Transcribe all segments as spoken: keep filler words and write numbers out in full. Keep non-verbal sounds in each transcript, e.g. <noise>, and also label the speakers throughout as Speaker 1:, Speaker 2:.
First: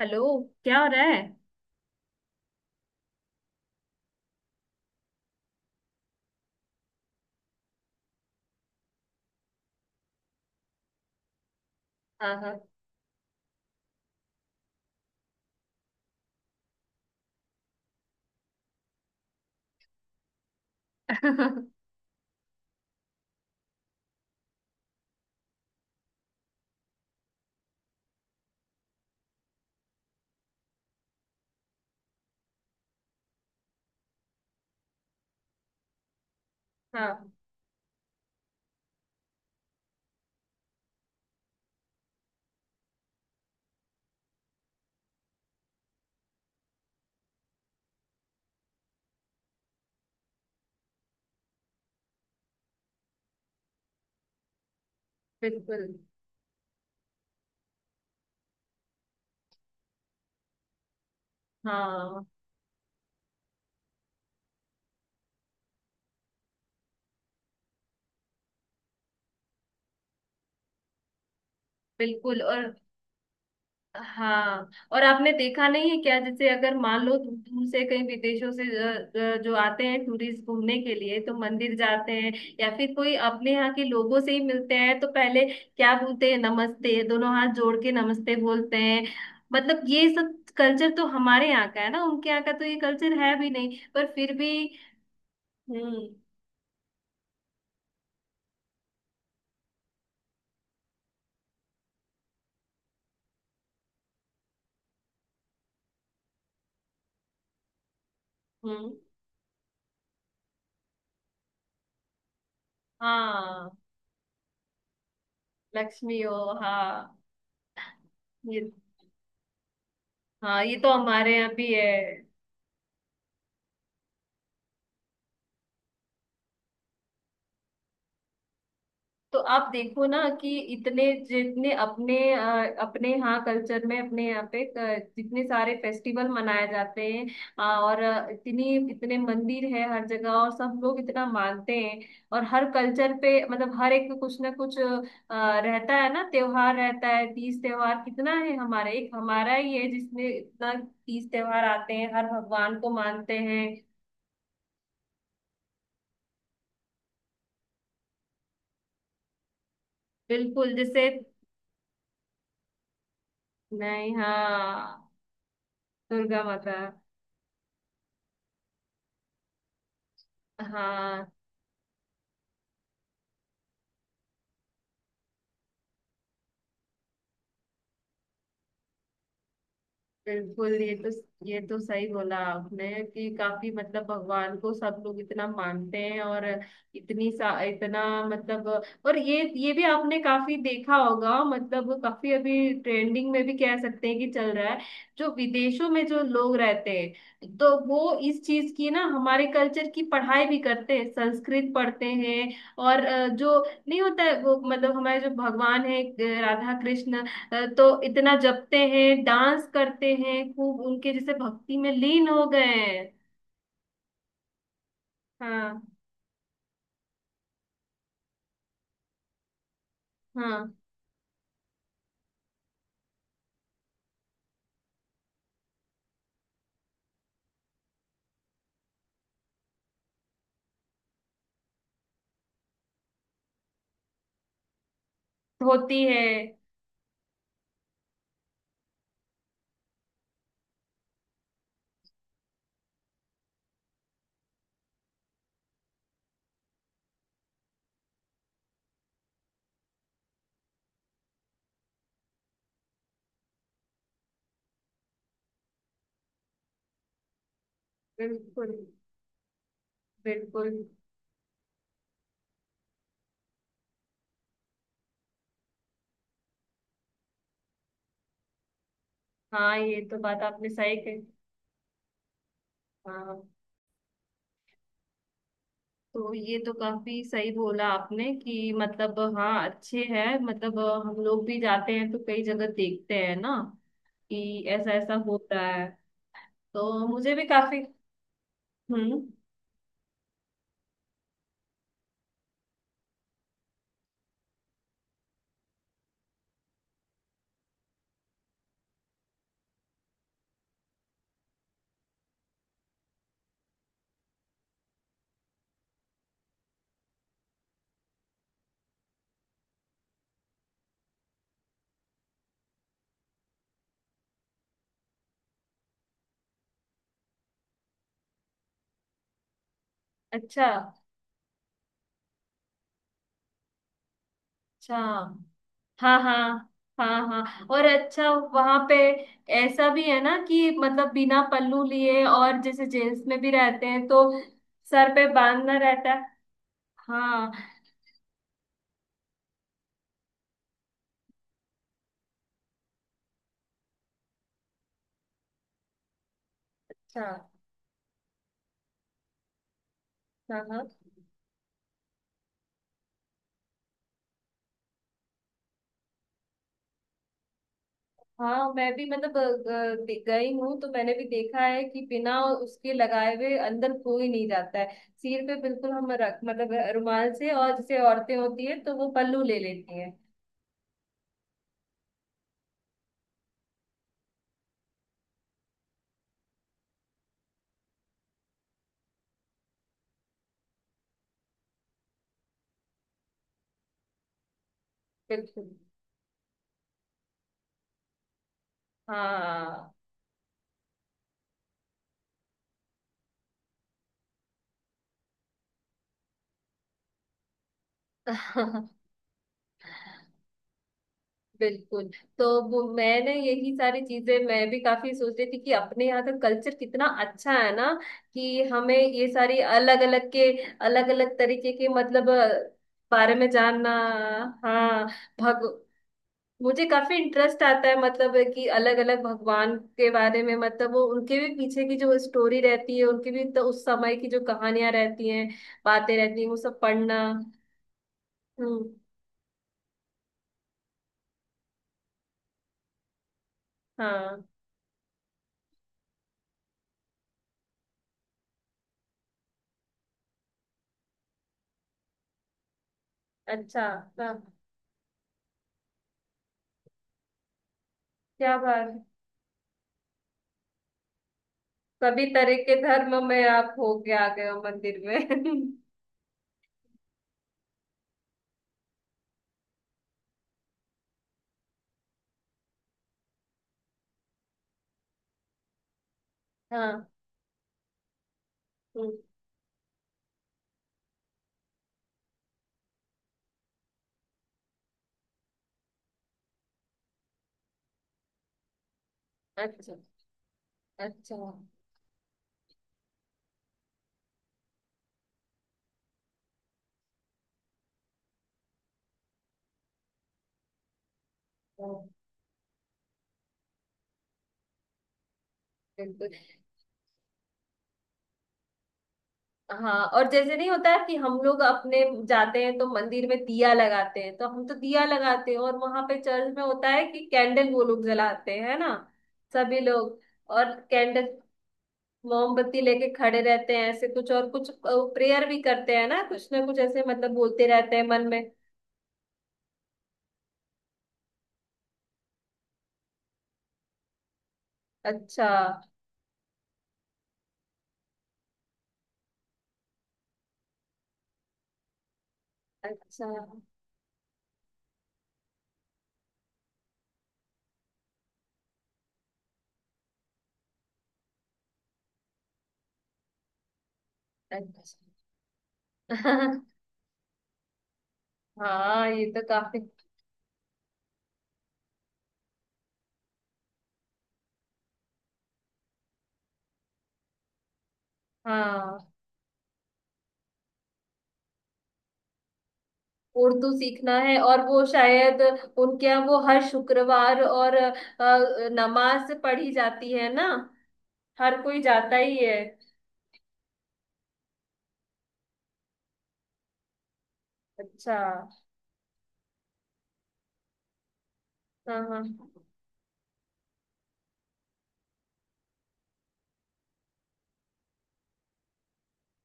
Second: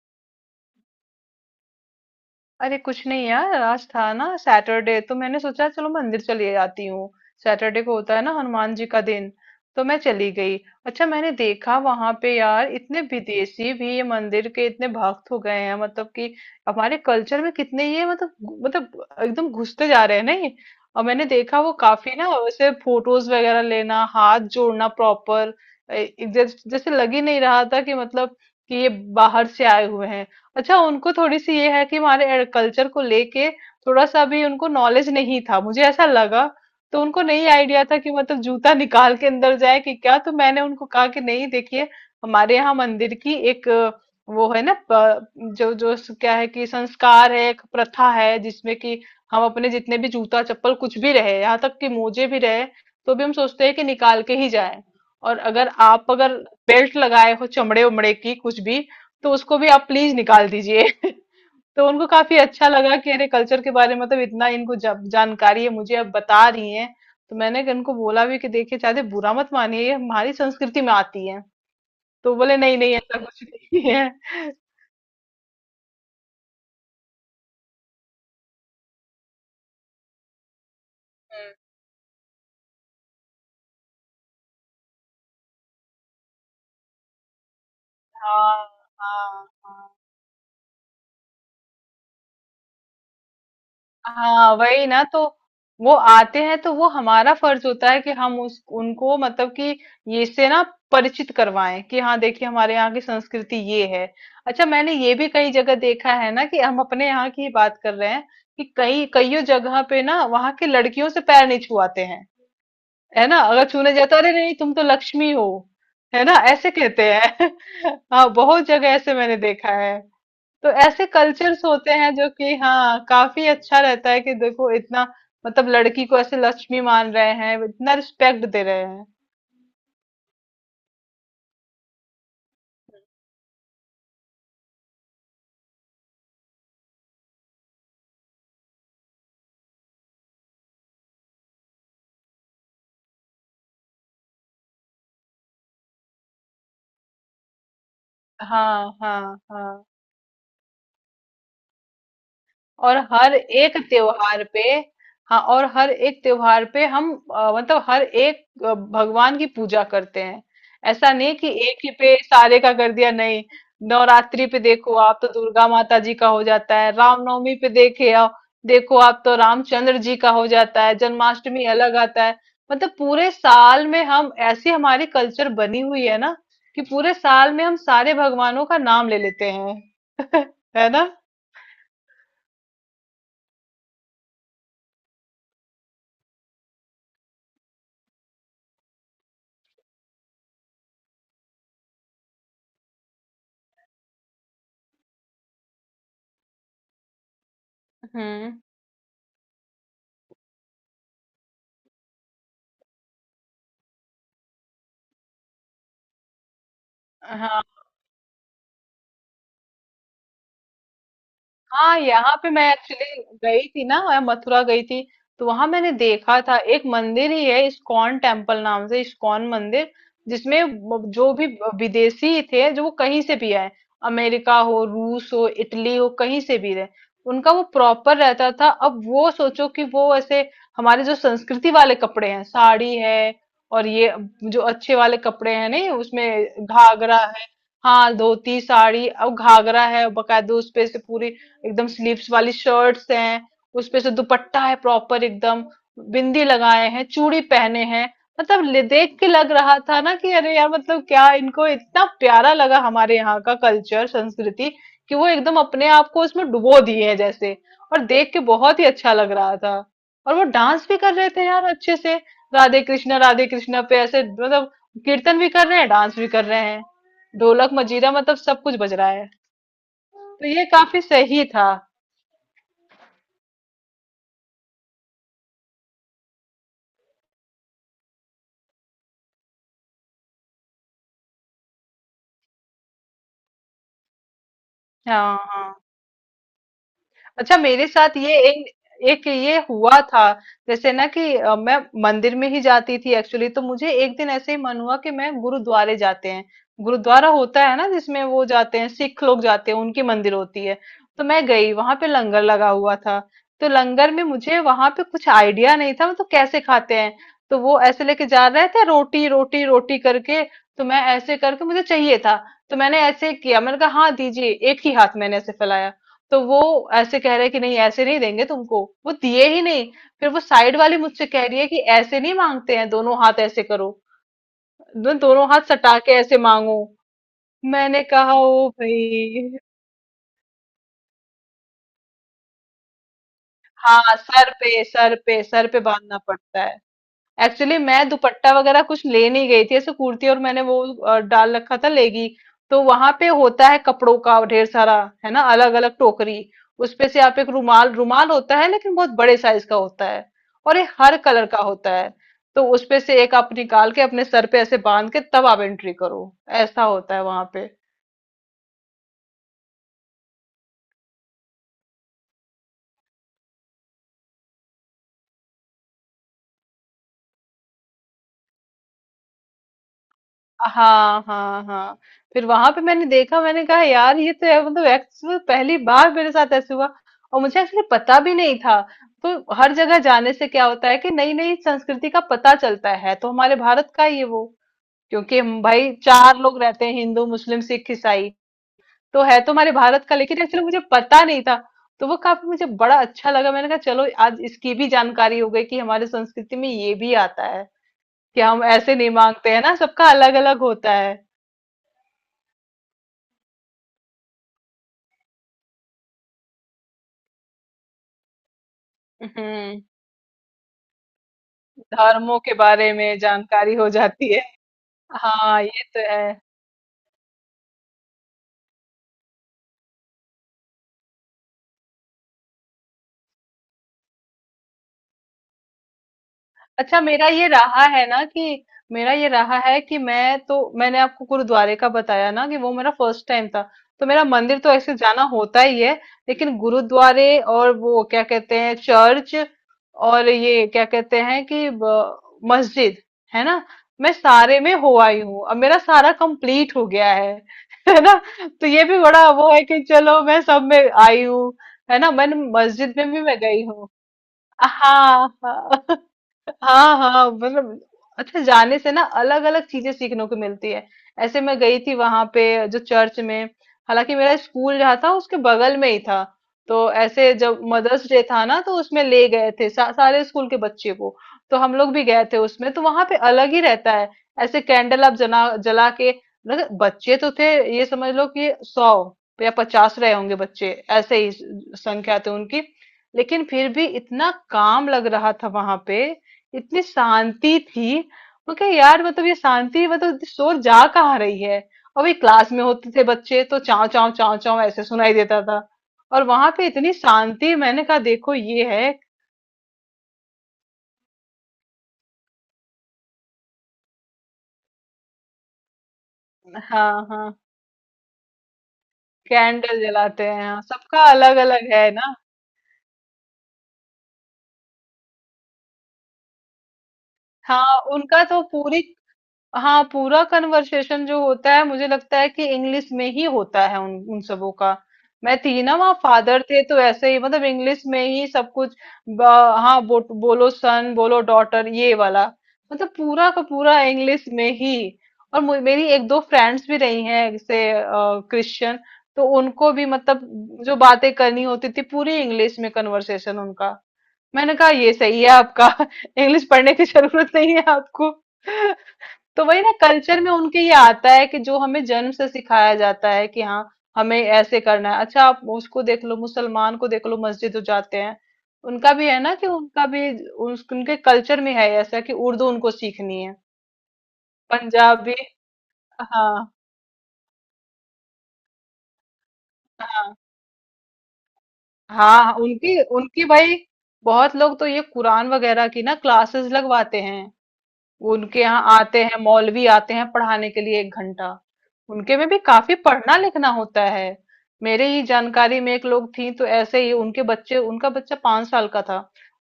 Speaker 1: Hello. क्या हो रहा है।
Speaker 2: अरे कुछ नहीं यार, आज था ना सैटरडे, तो मैंने सोचा चलो मंदिर चली जाती हूँ। सैटरडे को होता है ना हनुमान जी का दिन। तो मैं चली गई। अच्छा, मैंने देखा वहां
Speaker 1: हाँ,
Speaker 2: पे
Speaker 1: हाँ।
Speaker 2: यार इतने विदेशी भी ये मंदिर के इतने भक्त हो गए हैं, मतलब कि हमारे कल्चर में कितने ये मतलब घु- मतलब एकदम घुसते जा रहे हैं, नहीं। और मैंने देखा वो
Speaker 1: <laughs>
Speaker 2: काफी ना, वैसे फोटोज वगैरह लेना, हाथ जोड़ना प्रॉपर। जैसे जैसे लग ही नहीं रहा था कि मतलब कि ये बाहर से आए हुए हैं। अच्छा, उनको थोड़ी-सी ये है कि हमारे कल्चर को लेके थोड़ा-सा भी उनको नॉलेज नहीं था, मुझे ऐसा लगा। तो उनको
Speaker 1: हाँ,
Speaker 2: नहीं आईडिया था कि मतलब जूता निकाल के अंदर जाए कि क्या, तो मैंने उनको कहा कि नहीं देखिए, हमारे यहाँ मंदिर की एक अ, वो है ना प जो जो स क्या है कि संस्कार है, एक प्रथा है जिसमें कि हम अपने जितने भी जूता-चप्पल कुछ भी रहे, यहाँ तक कि मोजे भी रहे, तो भी हम सोचते हैं कि निकाल के ही जाएँ। और अगर
Speaker 1: बिल्कुल।
Speaker 2: आप अगर बेल्ट लगाए हो चमड़े-वमड़े की कुछ भी, तो उसको भी आप प्लीज निकाल दीजिए <laughs> तो उनको
Speaker 1: हाँ,
Speaker 2: काफी अच्छा लगा कि अरे कल्चर के बारे में मतलब इतना इनको जा, जानकारी है, मुझे अब बता रही हैं। तो मैंने इनको बोला भी कि देखिए, चाहते बुरा मत मानिए, ये हमारी संस्कृति में आती है। तो
Speaker 1: बिल्कुल।
Speaker 2: बोले
Speaker 1: और
Speaker 2: नहीं नहीं, ऐसा कुछ नहीं है <laughs>
Speaker 1: हाँ, और आपने देखा नहीं है क्या, जैसे अगर मान लो दू- दूर से कहीं विदेशों से अ, अ, जो आते हैं टूरिस्ट घूमने के लिए तो
Speaker 2: हम्म,
Speaker 1: मंदिर जाते हैं, या फिर कोई अपने यहाँ के लोगों से ही मिलते हैं तो पहले क्या बोलते हैं, नमस्ते, दोनों हाथ जोड़ के नमस्ते
Speaker 2: हाँ
Speaker 1: बोलते हैं।
Speaker 2: हाँ।
Speaker 1: मतलब
Speaker 2: हाँ
Speaker 1: ये सब कल्चर तो हमारे यहाँ का है ना, उनके यहाँ का तो ये कल्चर है भी नहीं, पर फिर भी।
Speaker 2: हाँ, वही ना। तो वो
Speaker 1: हम्म।
Speaker 2: आते हैं तो वो हमारा फर्ज होता है कि हम उस उनको मतलब कि ये से ना परिचित करवाएं कि हाँ देखिए, हमारे यहाँ की संस्कृति ये है। अच्छा, मैंने ये भी कई जगह देखा है ना कि हम अपने यहाँ की ही बात कर रहे हैं कि
Speaker 1: हम्म।
Speaker 2: कई कईयों जगह पे ना वहाँ की लड़कियों से पैर नहीं छुआते हैं। है ना, अगर
Speaker 1: हाँ।
Speaker 2: छूने जाता, अरे नहीं तुम तो लक्ष्मी हो,
Speaker 1: लक्ष्मी
Speaker 2: है ना,
Speaker 1: हो।
Speaker 2: ऐसे कहते
Speaker 1: हाँ
Speaker 2: हैं। <laughs> हाँ, बहुत
Speaker 1: ये
Speaker 2: जगह ऐसे मैंने देखा है।
Speaker 1: हाँ,
Speaker 2: तो
Speaker 1: ये तो
Speaker 2: ऐसे
Speaker 1: हमारे यहाँ
Speaker 2: कल्चर्स
Speaker 1: भी है।
Speaker 2: होते हैं जो कि हाँ, काफी अच्छा रहता है कि देखो इतना मतलब लड़की को ऐसे लक्ष्मी मान रहे हैं, इतना रिस्पेक्ट दे रहे हैं।
Speaker 1: तो आप देखो ना कि इतने जितने अपने अ, अपने यहाँ कल्चर में, अपने यहाँ पे अ, जितने सारे फेस्टिवल मनाए जाते हैं, अ, और अ, इतनी इतने मंदिर है हर जगह, और सब लोग इतना मानते हैं। और हर कल्चर पे मतलब हर एक कुछ ना कुछ अ, रहता है ना, त्योहार रहता है, तीज त्योहार कितना है,
Speaker 2: हाँ
Speaker 1: हमारे एक
Speaker 2: हाँ।
Speaker 1: हमारा ही
Speaker 2: हाँ
Speaker 1: है जिसमें इतना तीज त्योहार आते हैं, हर भगवान को
Speaker 2: और हर
Speaker 1: मानते हैं।
Speaker 2: एक त्योहार पे हाँ, और हर एक त्योहार पे हम अ, मतलब हर एक अ, भगवान की पूजा करते हैं।
Speaker 1: बिल्कुल जैसे।
Speaker 2: ऐसा नहीं कि एक ही पे सारे का कर दिया, नहीं।
Speaker 1: नहीं,
Speaker 2: नवरात्रि पे देखो
Speaker 1: हाँ।
Speaker 2: आप तो दुर्गा माता जी का
Speaker 1: दुर्गा
Speaker 2: हो
Speaker 1: माता।
Speaker 2: जाता है, रामनवमी पे देखे आप देखो आप तो रामचंद्र जी का हो जाता है,
Speaker 1: हाँ,
Speaker 2: जन्माष्टमी अलग आता है। मतलब पूरे साल में हम ऐसी हमारी कल्चर बनी हुई है ना कि पूरे साल में हम सारे भगवानों का नाम ले लेते हैं <laughs>
Speaker 1: बिल्कुल।
Speaker 2: है
Speaker 1: ये
Speaker 2: ना।
Speaker 1: तो ये तो सही बोला आपने कि काफी मतलब भगवान को सब लोग इतना मानते हैं। और इतनी सा इतना मतलब। और ये ये भी आपने काफी देखा होगा, मतलब काफी अभी ट्रेंडिंग में भी कह सकते हैं कि चल रहा है, जो विदेशों में जो लोग रहते हैं तो वो इस
Speaker 2: हम्म,
Speaker 1: चीज की ना, हमारे कल्चर की पढ़ाई भी करते हैं, संस्कृत पढ़ते हैं। और अ, जो नहीं होता है वो मतलब हमारे जो भगवान है, राधा कृष्ण,
Speaker 2: हाँ
Speaker 1: अ, तो इतना जपते हैं, डांस करते हैं, खूब उनके जैसे भक्ति में
Speaker 2: हाँ।
Speaker 1: लीन
Speaker 2: यहाँ
Speaker 1: हो
Speaker 2: पे मैं
Speaker 1: गए हैं।
Speaker 2: एक्चुअली गई थी ना, मैं मथुरा गई थी। तो वहां
Speaker 1: हाँ,
Speaker 2: मैंने देखा था, एक मंदिर ही है इस्कॉन टेम्पल नाम से, इस्कॉन मंदिर, जिसमें
Speaker 1: हाँ।
Speaker 2: ब- जो भी ब- विदेशी थे, जो वो कहीं से भी आए, अमेरिका हो, रूस हो, इटली हो, कहीं से भी रहे, उनका वो प्रॉपर रहता था। अब वो सोचो कि वो ऐसे हमारे जो संस्कृति वाले कपड़े हैं, साड़ी है और ये जो अच्छे वाले कपड़े हैं नहीं,
Speaker 1: होती है।
Speaker 2: उसमें घाघरा है। हाँ धोती साड़ी, अब घाघरा है बकायदे, उस पे से पूरी एकदम स्लीव्स वाली शर्ट्स हैं, उसपे से दुपट्टा है प्रॉपर एकदम, बिंदी लगाए हैं, चूड़ी पहने हैं। मतलब ले- देख के लग रहा था ना कि अरे यार, मतलब क्या इनको इतना प्यारा लगा हमारे यहाँ का कल्चर संस्कृति, कि वो एकदम अपने आप को उसमें डुबो दिए हैं जैसे। और देख के
Speaker 1: बिल्कुल,
Speaker 2: बहुत ही अच्छा लग रहा था। और वो
Speaker 1: बिल्कुल।
Speaker 2: डांस भी कर रहे थे यार अच्छे से। राधे कृष्णा राधे कृष्णा पे ऐसे मतलब कीर्तन भी कर रहे हैं, डांस भी कर रहे हैं, ढोलक मजीरा मतलब सब कुछ बज रहा है।
Speaker 1: हाँ, ये तो बात
Speaker 2: तो ये
Speaker 1: आपने सही
Speaker 2: काफी
Speaker 1: कही।
Speaker 2: सही था।
Speaker 1: हाँ, तो ये तो काफी सही बोला आपने कि मतलब हाँ, अच्छे हैं, मतलब अ, हम लोग भी जाते हैं तो कई जगह देखते हैं ना कि ऐसा ऐसा
Speaker 2: हाँ
Speaker 1: होता
Speaker 2: हाँ।
Speaker 1: है। तो मुझे भी
Speaker 2: अच्छा,
Speaker 1: काफी।
Speaker 2: मेरे साथ ये एक
Speaker 1: हम्म।
Speaker 2: एक ये हुआ था। जैसे ना कि अ, मैं मंदिर में ही जाती थी एक्चुअली, तो मुझे एक दिन ऐसे ही मन हुआ कि मैं गुरुद्वारे जाते हैं। गुरुद्वारा होता है ना जिसमें वो जाते हैं, सिख लोग जाते हैं, उनकी मंदिर होती है। तो मैं गई, वहां पे लंगर लगा हुआ था। तो लंगर में मुझे वहां पे कुछ आइडिया नहीं था मतलब कैसे खाते हैं। तो वो ऐसे लेके जा रहे थे, रोटी रोटी रोटी करके। तो मैं ऐसे करके, मुझे चाहिए था। तो मैंने ऐसे किया, मैंने कहा हाँ दीजिए, एक ही हाथ मैंने ऐसे फैलाया। तो वो ऐसे कह रहे हैं कि नहीं, ऐसे नहीं देंगे तुमको, वो दिए ही नहीं। फिर वो
Speaker 1: अच्छा।
Speaker 2: साइड वाली मुझसे कह रही है कि ऐसे नहीं मांगते हैं, दोनों हाथ ऐसे करो।
Speaker 1: अच्छा।
Speaker 2: दो, दोनों हाथ सटा के
Speaker 1: हाँ,
Speaker 2: ऐसे
Speaker 1: हाँ।
Speaker 2: मांगो।
Speaker 1: हाँ, हाँ। और
Speaker 2: मैंने
Speaker 1: अच्छा,
Speaker 2: कहा ओ
Speaker 1: वहां पे
Speaker 2: भाई।
Speaker 1: ऐसा भी है ना कि मतलब बिना पल्लू लिए, और जैसे जेंट्स में भी रहते हैं
Speaker 2: हाँ,
Speaker 1: तो
Speaker 2: सर पे
Speaker 1: सर
Speaker 2: सर
Speaker 1: पे
Speaker 2: पे सर
Speaker 1: बांधना
Speaker 2: पे
Speaker 1: रहता
Speaker 2: बांधना
Speaker 1: है।
Speaker 2: पड़ता है।
Speaker 1: हाँ।
Speaker 2: एक्चुअली मैं दुपट्टा वगैरह कुछ ले नहीं गई थी, ऐसे कुर्ती और मैंने वो अ, डाल रखा था लेगी। तो वहां पे होता है कपड़ों का ढेर सारा, है ना, अलग अलग टोकरी। उसपे से
Speaker 1: अच्छा।
Speaker 2: आप एक रुमाल, रुमाल होता है लेकिन बहुत बड़े साइज का होता है।
Speaker 1: हाँ,
Speaker 2: और
Speaker 1: हाँ,
Speaker 2: ये हर कलर का होता है। तो उसपे से एक आप निकाल के अपने सर पे ऐसे बांध के तब आप एंट्री करो। ऐसा होता है वहां पे।
Speaker 1: हाँ। मैं भी मतलब अ, अ, दे- गई हूँ तो मैंने भी देखा है कि बिना उसके लगाए हुए अंदर कोई नहीं जाता है। सिर पे बिल्कुल हम रख मतलब रुमाल से, और जैसे औरतें होती है तो वो पल्लू ले लेती हैं।
Speaker 2: हाँ हाँ हाँ। फिर वहां पे मैंने देखा, मैंने कहा यार ये तो है मतलब, एक्चुअली पहली बार मेरे साथ ऐसे हुआ। और मुझे एक्चुअली पता भी नहीं था। तो हर जगह जाने से क्या होता है कि नई नई संस्कृति का पता चलता है। तो हमारे भारत का ही है वो, क्योंकि हम
Speaker 1: बिल्कुल।
Speaker 2: भाई चार लोग रहते हैं, हिंदू मुस्लिम सिख ईसाई। तो है तो हमारे
Speaker 1: हाँ।
Speaker 2: भारत का, लेकिन एक्चुअली मुझे पता नहीं था। तो वो काफी मुझे बड़ा अच्छा लगा, मैंने कहा चलो आज इसकी भी जानकारी हो गई कि हमारे संस्कृति में ये भी आता है कि हम ऐसे
Speaker 1: <laughs>
Speaker 2: नहीं मांगते हैं ना, सबका अलग अलग होता है।
Speaker 1: बिल्कुल। तो वो मैंने यही सारी चीजें मैं भी काफी सोच रही थी कि अपने यहाँ का कल्चर कितना अच्छा है ना, कि हमें ये सारी
Speaker 2: हम्म,
Speaker 1: अलग अलग के अलग अलग तरीके के मतलब
Speaker 2: धर्मों के
Speaker 1: अ,
Speaker 2: बारे में
Speaker 1: बारे में
Speaker 2: जानकारी हो
Speaker 1: जानना।
Speaker 2: जाती है।
Speaker 1: हाँ।
Speaker 2: हाँ,
Speaker 1: भग
Speaker 2: ये तो है।
Speaker 1: मुझे काफी इंटरेस्ट आता है, मतलब कि अलग अलग भगवान के बारे में, मतलब वो उनके भी पीछे की जो स्टोरी रहती है, उनके भी तो उस समय की जो कहानियां रहती हैं, बातें रहती हैं, वो सब
Speaker 2: अच्छा,
Speaker 1: पढ़ना।
Speaker 2: मेरा ये रहा है ना कि
Speaker 1: हम्म।
Speaker 2: मेरा ये रहा है कि मैं तो मैंने आपको गुरुद्वारे का बताया ना कि वो मेरा फर्स्ट टाइम था। तो मेरा
Speaker 1: हाँ।
Speaker 2: मंदिर तो ऐसे जाना होता ही है, लेकिन गुरुद्वारे और वो क्या कहते हैं चर्च, और ये क्या कहते हैं कि ब- मस्जिद, है ना।
Speaker 1: अच्छा।
Speaker 2: मैं
Speaker 1: हाँ,
Speaker 2: सारे में हो आई हूँ, अब मेरा सारा कंप्लीट हो गया है <laughs> है ना।
Speaker 1: क्या
Speaker 2: तो
Speaker 1: बात
Speaker 2: ये भी
Speaker 1: है।
Speaker 2: बड़ा वो है कि चलो मैं सब में आई हूँ। है ना,
Speaker 1: सभी
Speaker 2: मैंने
Speaker 1: तरह के
Speaker 2: मस्जिद में भी
Speaker 1: धर्म
Speaker 2: मैं
Speaker 1: में
Speaker 2: गई
Speaker 1: आप
Speaker 2: हूँ।
Speaker 1: होके आ गए हो, मंदिर
Speaker 2: हाँ हाँ।
Speaker 1: में।
Speaker 2: हाँ हाँ मतलब, अच्छा जाने से ना अलग अलग चीजें सीखने को मिलती है। ऐसे मैं गई थी वहां पे जो चर्च में, हालांकि मेरा स्कूल जहाँ था उसके बगल में ही था।
Speaker 1: <laughs>
Speaker 2: तो
Speaker 1: हाँ।
Speaker 2: ऐसे जब मदर्स डे था ना तो उसमें
Speaker 1: हम्म।
Speaker 2: ले गए थे सा, सारे स्कूल के बच्चे को। तो हम लोग भी गए थे उसमें, तो वहां पे अलग ही रहता है। ऐसे कैंडल आप जना जला के। मतलब बच्चे तो थे, ये समझ लो कि सौ या
Speaker 1: अच्छा,
Speaker 2: पचास रहे होंगे बच्चे, ऐसे ही
Speaker 1: अच्छा।
Speaker 2: संख्या थे उनकी। लेकिन फिर भी इतना काम लग रहा था वहां पे, इतनी शांति थी। मैं कहा यार मतलब ये शांति, मतलब इतनी शोर जा कहाँ रही है। और
Speaker 1: हाँ,
Speaker 2: भाई क्लास में होते थे बच्चे तो चाव चाव चाव चाव ऐसे सुनाई देता था। और
Speaker 1: बिल्कुल।
Speaker 2: वहां पे इतनी शांति, मैंने कहा देखो ये है।
Speaker 1: हाँ, और जैसे नहीं होता है कि हम लोग अपने जाते हैं तो मंदिर में दिया लगाते हैं, तो हम तो दिया लगाते हैं, और वहां पे चर्च में होता है
Speaker 2: हाँ
Speaker 1: कि
Speaker 2: हाँ,
Speaker 1: कैंडल वो लोग जलाते हैं, है ना। सभी
Speaker 2: कैंडल
Speaker 1: लोग,
Speaker 2: जलाते हैं हाँ,
Speaker 1: और
Speaker 2: सबका
Speaker 1: कैंडल,
Speaker 2: अलग अलग है ना।
Speaker 1: मोमबत्ती लेके खड़े रहते हैं ऐसे, कुछ और कुछ प्रेयर भी करते हैं ना, कुछ ना कुछ ऐसे मतलब बोलते
Speaker 2: हाँ
Speaker 1: रहते हैं
Speaker 2: उनका
Speaker 1: मन
Speaker 2: तो
Speaker 1: में।
Speaker 2: पूरी हाँ, पूरा कन्वर्सेशन जो होता है मुझे लगता है कि इंग्लिश में ही होता है उन उन सबों का। मैं
Speaker 1: अच्छा।
Speaker 2: थी ना, वहाँ फादर थे तो ऐसे ही मतलब इंग्लिश में ही सब कुछ, ब- हाँ, बो, बोलो सन, बोलो डॉटर, ये वाला। मतलब
Speaker 1: अच्छा।
Speaker 2: पूरा का पूरा इंग्लिश में ही। और मु- मेरी एक दो फ्रेंड्स भी रही हैं, जैसे क्रिश्चियन। तो उनको भी मतलब जो बातें करनी होती थी पूरी इंग्लिश में कन्वर्सेशन उनका। मैंने कहा ये
Speaker 1: अच्छा।
Speaker 2: सही है आपका <laughs> इंग्लिश पढ़ने
Speaker 1: <laughs>
Speaker 2: की जरूरत नहीं है आपको <laughs>
Speaker 1: हाँ, ये तो
Speaker 2: तो वही ना,
Speaker 1: काफी।
Speaker 2: कल्चर में उनके ये आता है कि जो हमें जन्म से सिखाया जाता है कि हाँ हमें ऐसे करना है। अच्छा, आप उसको देख लो, मुसलमान को देख लो, मस्जिद जो जाते हैं, उनका
Speaker 1: हाँ,
Speaker 2: भी है ना कि उनका भी उस- उनके कल्चर में है ऐसा कि उर्दू उनको सीखनी है।
Speaker 1: उर्दू सीखना है, और वो
Speaker 2: पंजाबी।
Speaker 1: शायद उनके यहाँ,
Speaker 2: हाँ
Speaker 1: वो हर शुक्रवार और अ, अ, नमाज पढ़ी जाती
Speaker 2: हाँ
Speaker 1: है ना, हर कोई जाता
Speaker 2: हाँ,
Speaker 1: ही है।
Speaker 2: उनकी उनकी भाई बहुत लोग तो ये कुरान वगैरह की ना क्लासेस लगवाते हैं।
Speaker 1: अच्छा।
Speaker 2: उनके यहाँ आते हैं, मौलवी आते हैं पढ़ाने के लिए एक घंटा।
Speaker 1: हाँ,
Speaker 2: उनके
Speaker 1: हाँ,
Speaker 2: में भी काफी पढ़ना लिखना होता है। मेरे ही जानकारी में एक लोग थी, तो ऐसे ही उनके बच्चे उनका बच्चा पांच साल का था।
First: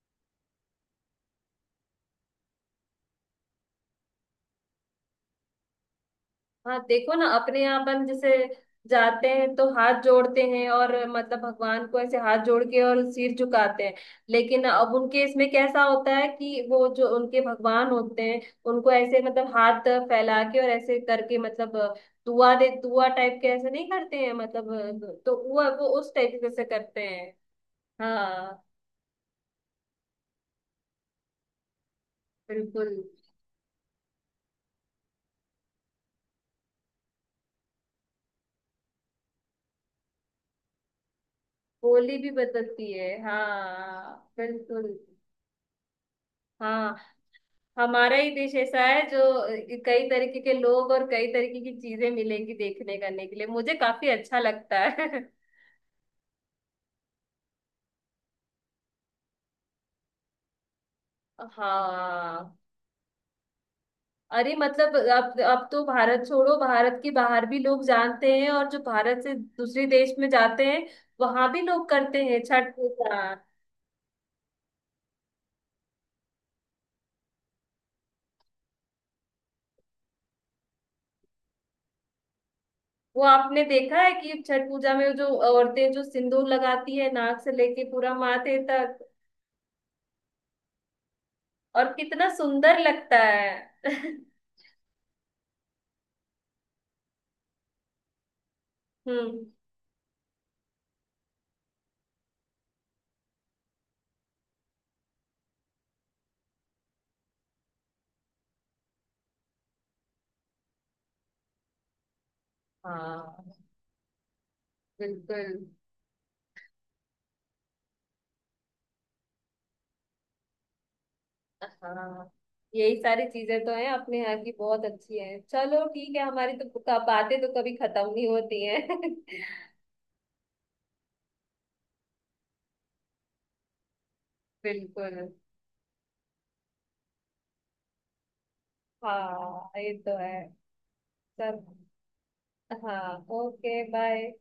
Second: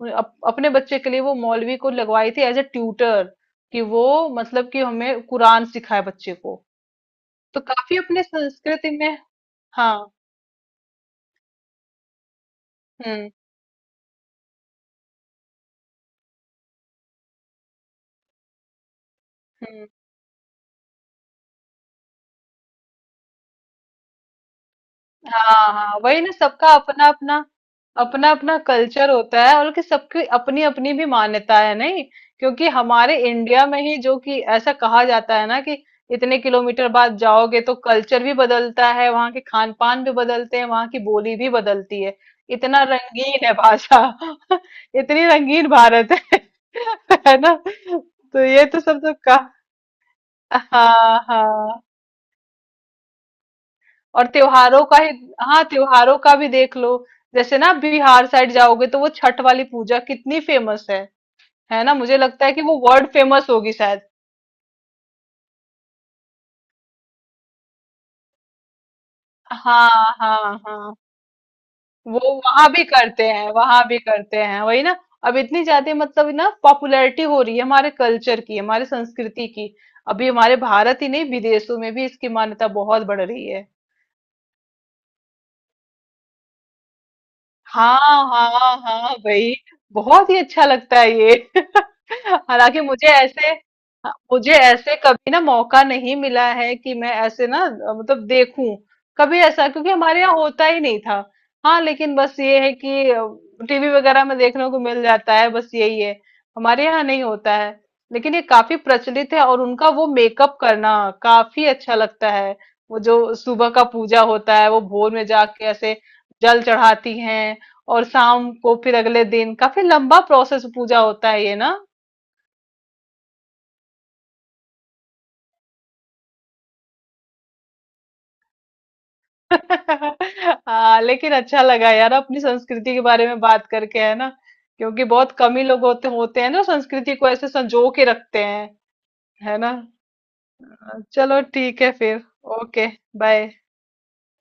Speaker 2: उन- अप, अपने बच्चे के लिए वो मौलवी को लगवाई थी एज ए ट्यूटर, कि वो मतलब कि हमें कुरान सिखाए बच्चे को।
Speaker 1: हाँ। देखो ना
Speaker 2: तो
Speaker 1: अपने यहाँ
Speaker 2: काफी
Speaker 1: अपन
Speaker 2: अपने
Speaker 1: जैसे
Speaker 2: संस्कृति में।
Speaker 1: जाते हैं तो
Speaker 2: हाँ।
Speaker 1: हाथ जोड़ते हैं और मतलब भगवान को ऐसे हाथ जोड़ के और
Speaker 2: हम्म
Speaker 1: सिर झुकाते हैं। लेकिन अब उनके इसमें कैसा होता है कि वो जो उनके भगवान होते हैं, उनको ऐसे मतलब हाथ
Speaker 2: हम्म।
Speaker 1: फैला के और ऐसे करके मतलब दुआ दे दुआ टाइप के, ऐसे नहीं करते हैं मतलब, तो वो
Speaker 2: हाँ
Speaker 1: वो
Speaker 2: हाँ,
Speaker 1: उस
Speaker 2: वही ना,
Speaker 1: टाइप के से
Speaker 2: सबका
Speaker 1: करते
Speaker 2: अपना
Speaker 1: हैं।
Speaker 2: अपना अपना अपना
Speaker 1: हाँ,
Speaker 2: कल्चर होता है और कि सबकी अपनी अपनी भी मान्यता है, नहीं। क्योंकि
Speaker 1: बिल्कुल।
Speaker 2: हमारे इंडिया में ही जो कि ऐसा कहा जाता है ना कि इतने किलोमीटर बाद जाओगे तो कल्चर भी बदलता है, वहाँ के खान पान भी बदलते हैं, वहाँ की बोली भी बदलती
Speaker 1: बोली
Speaker 2: है।
Speaker 1: भी
Speaker 2: इतना
Speaker 1: बदलती है,
Speaker 2: रंगीन है भाषा
Speaker 1: हाँ, बिल्कुल।
Speaker 2: <laughs> इतनी रंगीन भारत है
Speaker 1: हाँ,
Speaker 2: <laughs> है ना।
Speaker 1: हमारा ही
Speaker 2: तो
Speaker 1: देश
Speaker 2: ये तो
Speaker 1: ऐसा
Speaker 2: सब
Speaker 1: है
Speaker 2: तो
Speaker 1: जो
Speaker 2: का।
Speaker 1: कई तरीके के लोग और
Speaker 2: हाँ
Speaker 1: कई तरीके की
Speaker 2: हाँ।
Speaker 1: चीजें मिलेंगी देखने करने के लिए, मुझे काफी
Speaker 2: और
Speaker 1: अच्छा लगता
Speaker 2: त्योहारों का
Speaker 1: है।
Speaker 2: ही हाँ,
Speaker 1: <laughs>
Speaker 2: त्योहारों का भी देख लो। जैसे ना बिहार साइड जाओगे तो वो छठ वाली पूजा कितनी फेमस है है ना। मुझे लगता है
Speaker 1: हाँ।
Speaker 2: कि वो वर्ल्ड फेमस होगी शायद।
Speaker 1: अरे, मतलब अब अब तो भारत छोड़ो, भारत के बाहर भी लोग जानते हैं, और जो भारत से दूसरे
Speaker 2: हाँ
Speaker 1: देश में
Speaker 2: हाँ
Speaker 1: जाते हैं
Speaker 2: हाँ,
Speaker 1: वहां भी लोग
Speaker 2: वो
Speaker 1: करते हैं
Speaker 2: वहां
Speaker 1: छठ
Speaker 2: भी
Speaker 1: पूजा।
Speaker 2: करते हैं, वहां भी करते हैं वही ना। अब इतनी ज्यादा मतलब ना पॉपुलैरिटी हो रही है हमारे कल्चर की, हमारे संस्कृति की। अभी हमारे भारत ही नहीं विदेशों में भी इसकी मान्यता बहुत बढ़
Speaker 1: वो
Speaker 2: रही
Speaker 1: आपने
Speaker 2: है।
Speaker 1: देखा है कि छठ पूजा में जो औरतें जो सिंदूर लगाती है नाक से लेके
Speaker 2: हाँ,
Speaker 1: पूरा माथे
Speaker 2: हाँ,
Speaker 1: तक,
Speaker 2: हाँ, वही। बहुत ही अच्छा लगता है ये <laughs>
Speaker 1: और कितना सुंदर
Speaker 2: हालांकि मुझे
Speaker 1: लगता
Speaker 2: ऐसे
Speaker 1: है।
Speaker 2: हाँ,
Speaker 1: <laughs>
Speaker 2: मुझे ऐसे कभी ना मौका नहीं मिला है कि मैं ऐसे ना अ, मतलब देखूं कभी
Speaker 1: हम्म।
Speaker 2: ऐसा, क्योंकि हमारे यहाँ होता ही नहीं था। हाँ, लेकिन बस ये है कि टीवी वगैरह में देखने को मिल जाता है, बस यही है, हमारे यहाँ नहीं होता है। लेकिन ये काफी प्रचलित है, और उनका वो मेकअप करना काफी अच्छा लगता है। वो जो
Speaker 1: हाँ।
Speaker 2: सुबह का पूजा होता है वो भोर में
Speaker 1: बिल्कुल।
Speaker 2: जाके ऐसे जल चढ़ाती हैं, और शाम को फिर अगले दिन काफी लंबा प्रोसेस पूजा होता है ये ना।
Speaker 1: हाँ, यही सारी चीजें तो हैं अपने यहाँ की, बहुत अच्छी हैं, चलो ठीक है, हमारी तो क- बातें तो कभी खत्म नहीं होती हैं। <laughs>
Speaker 2: <laughs> हाँ, लेकिन अच्छा लगा यार, अपनी संस्कृति के बारे में बात करके, है ना, क्योंकि
Speaker 1: बिल्कुल।
Speaker 2: बहुत कम ही लोग होते होते हैं ना संस्कृति को ऐसे संजो के रखते हैं। है
Speaker 1: हाँ,
Speaker 2: ना,
Speaker 1: ये तो है।
Speaker 2: चलो
Speaker 1: चल।
Speaker 2: ठीक है फिर। ओके
Speaker 1: हाँ,
Speaker 2: बाय।
Speaker 1: Okay, bye.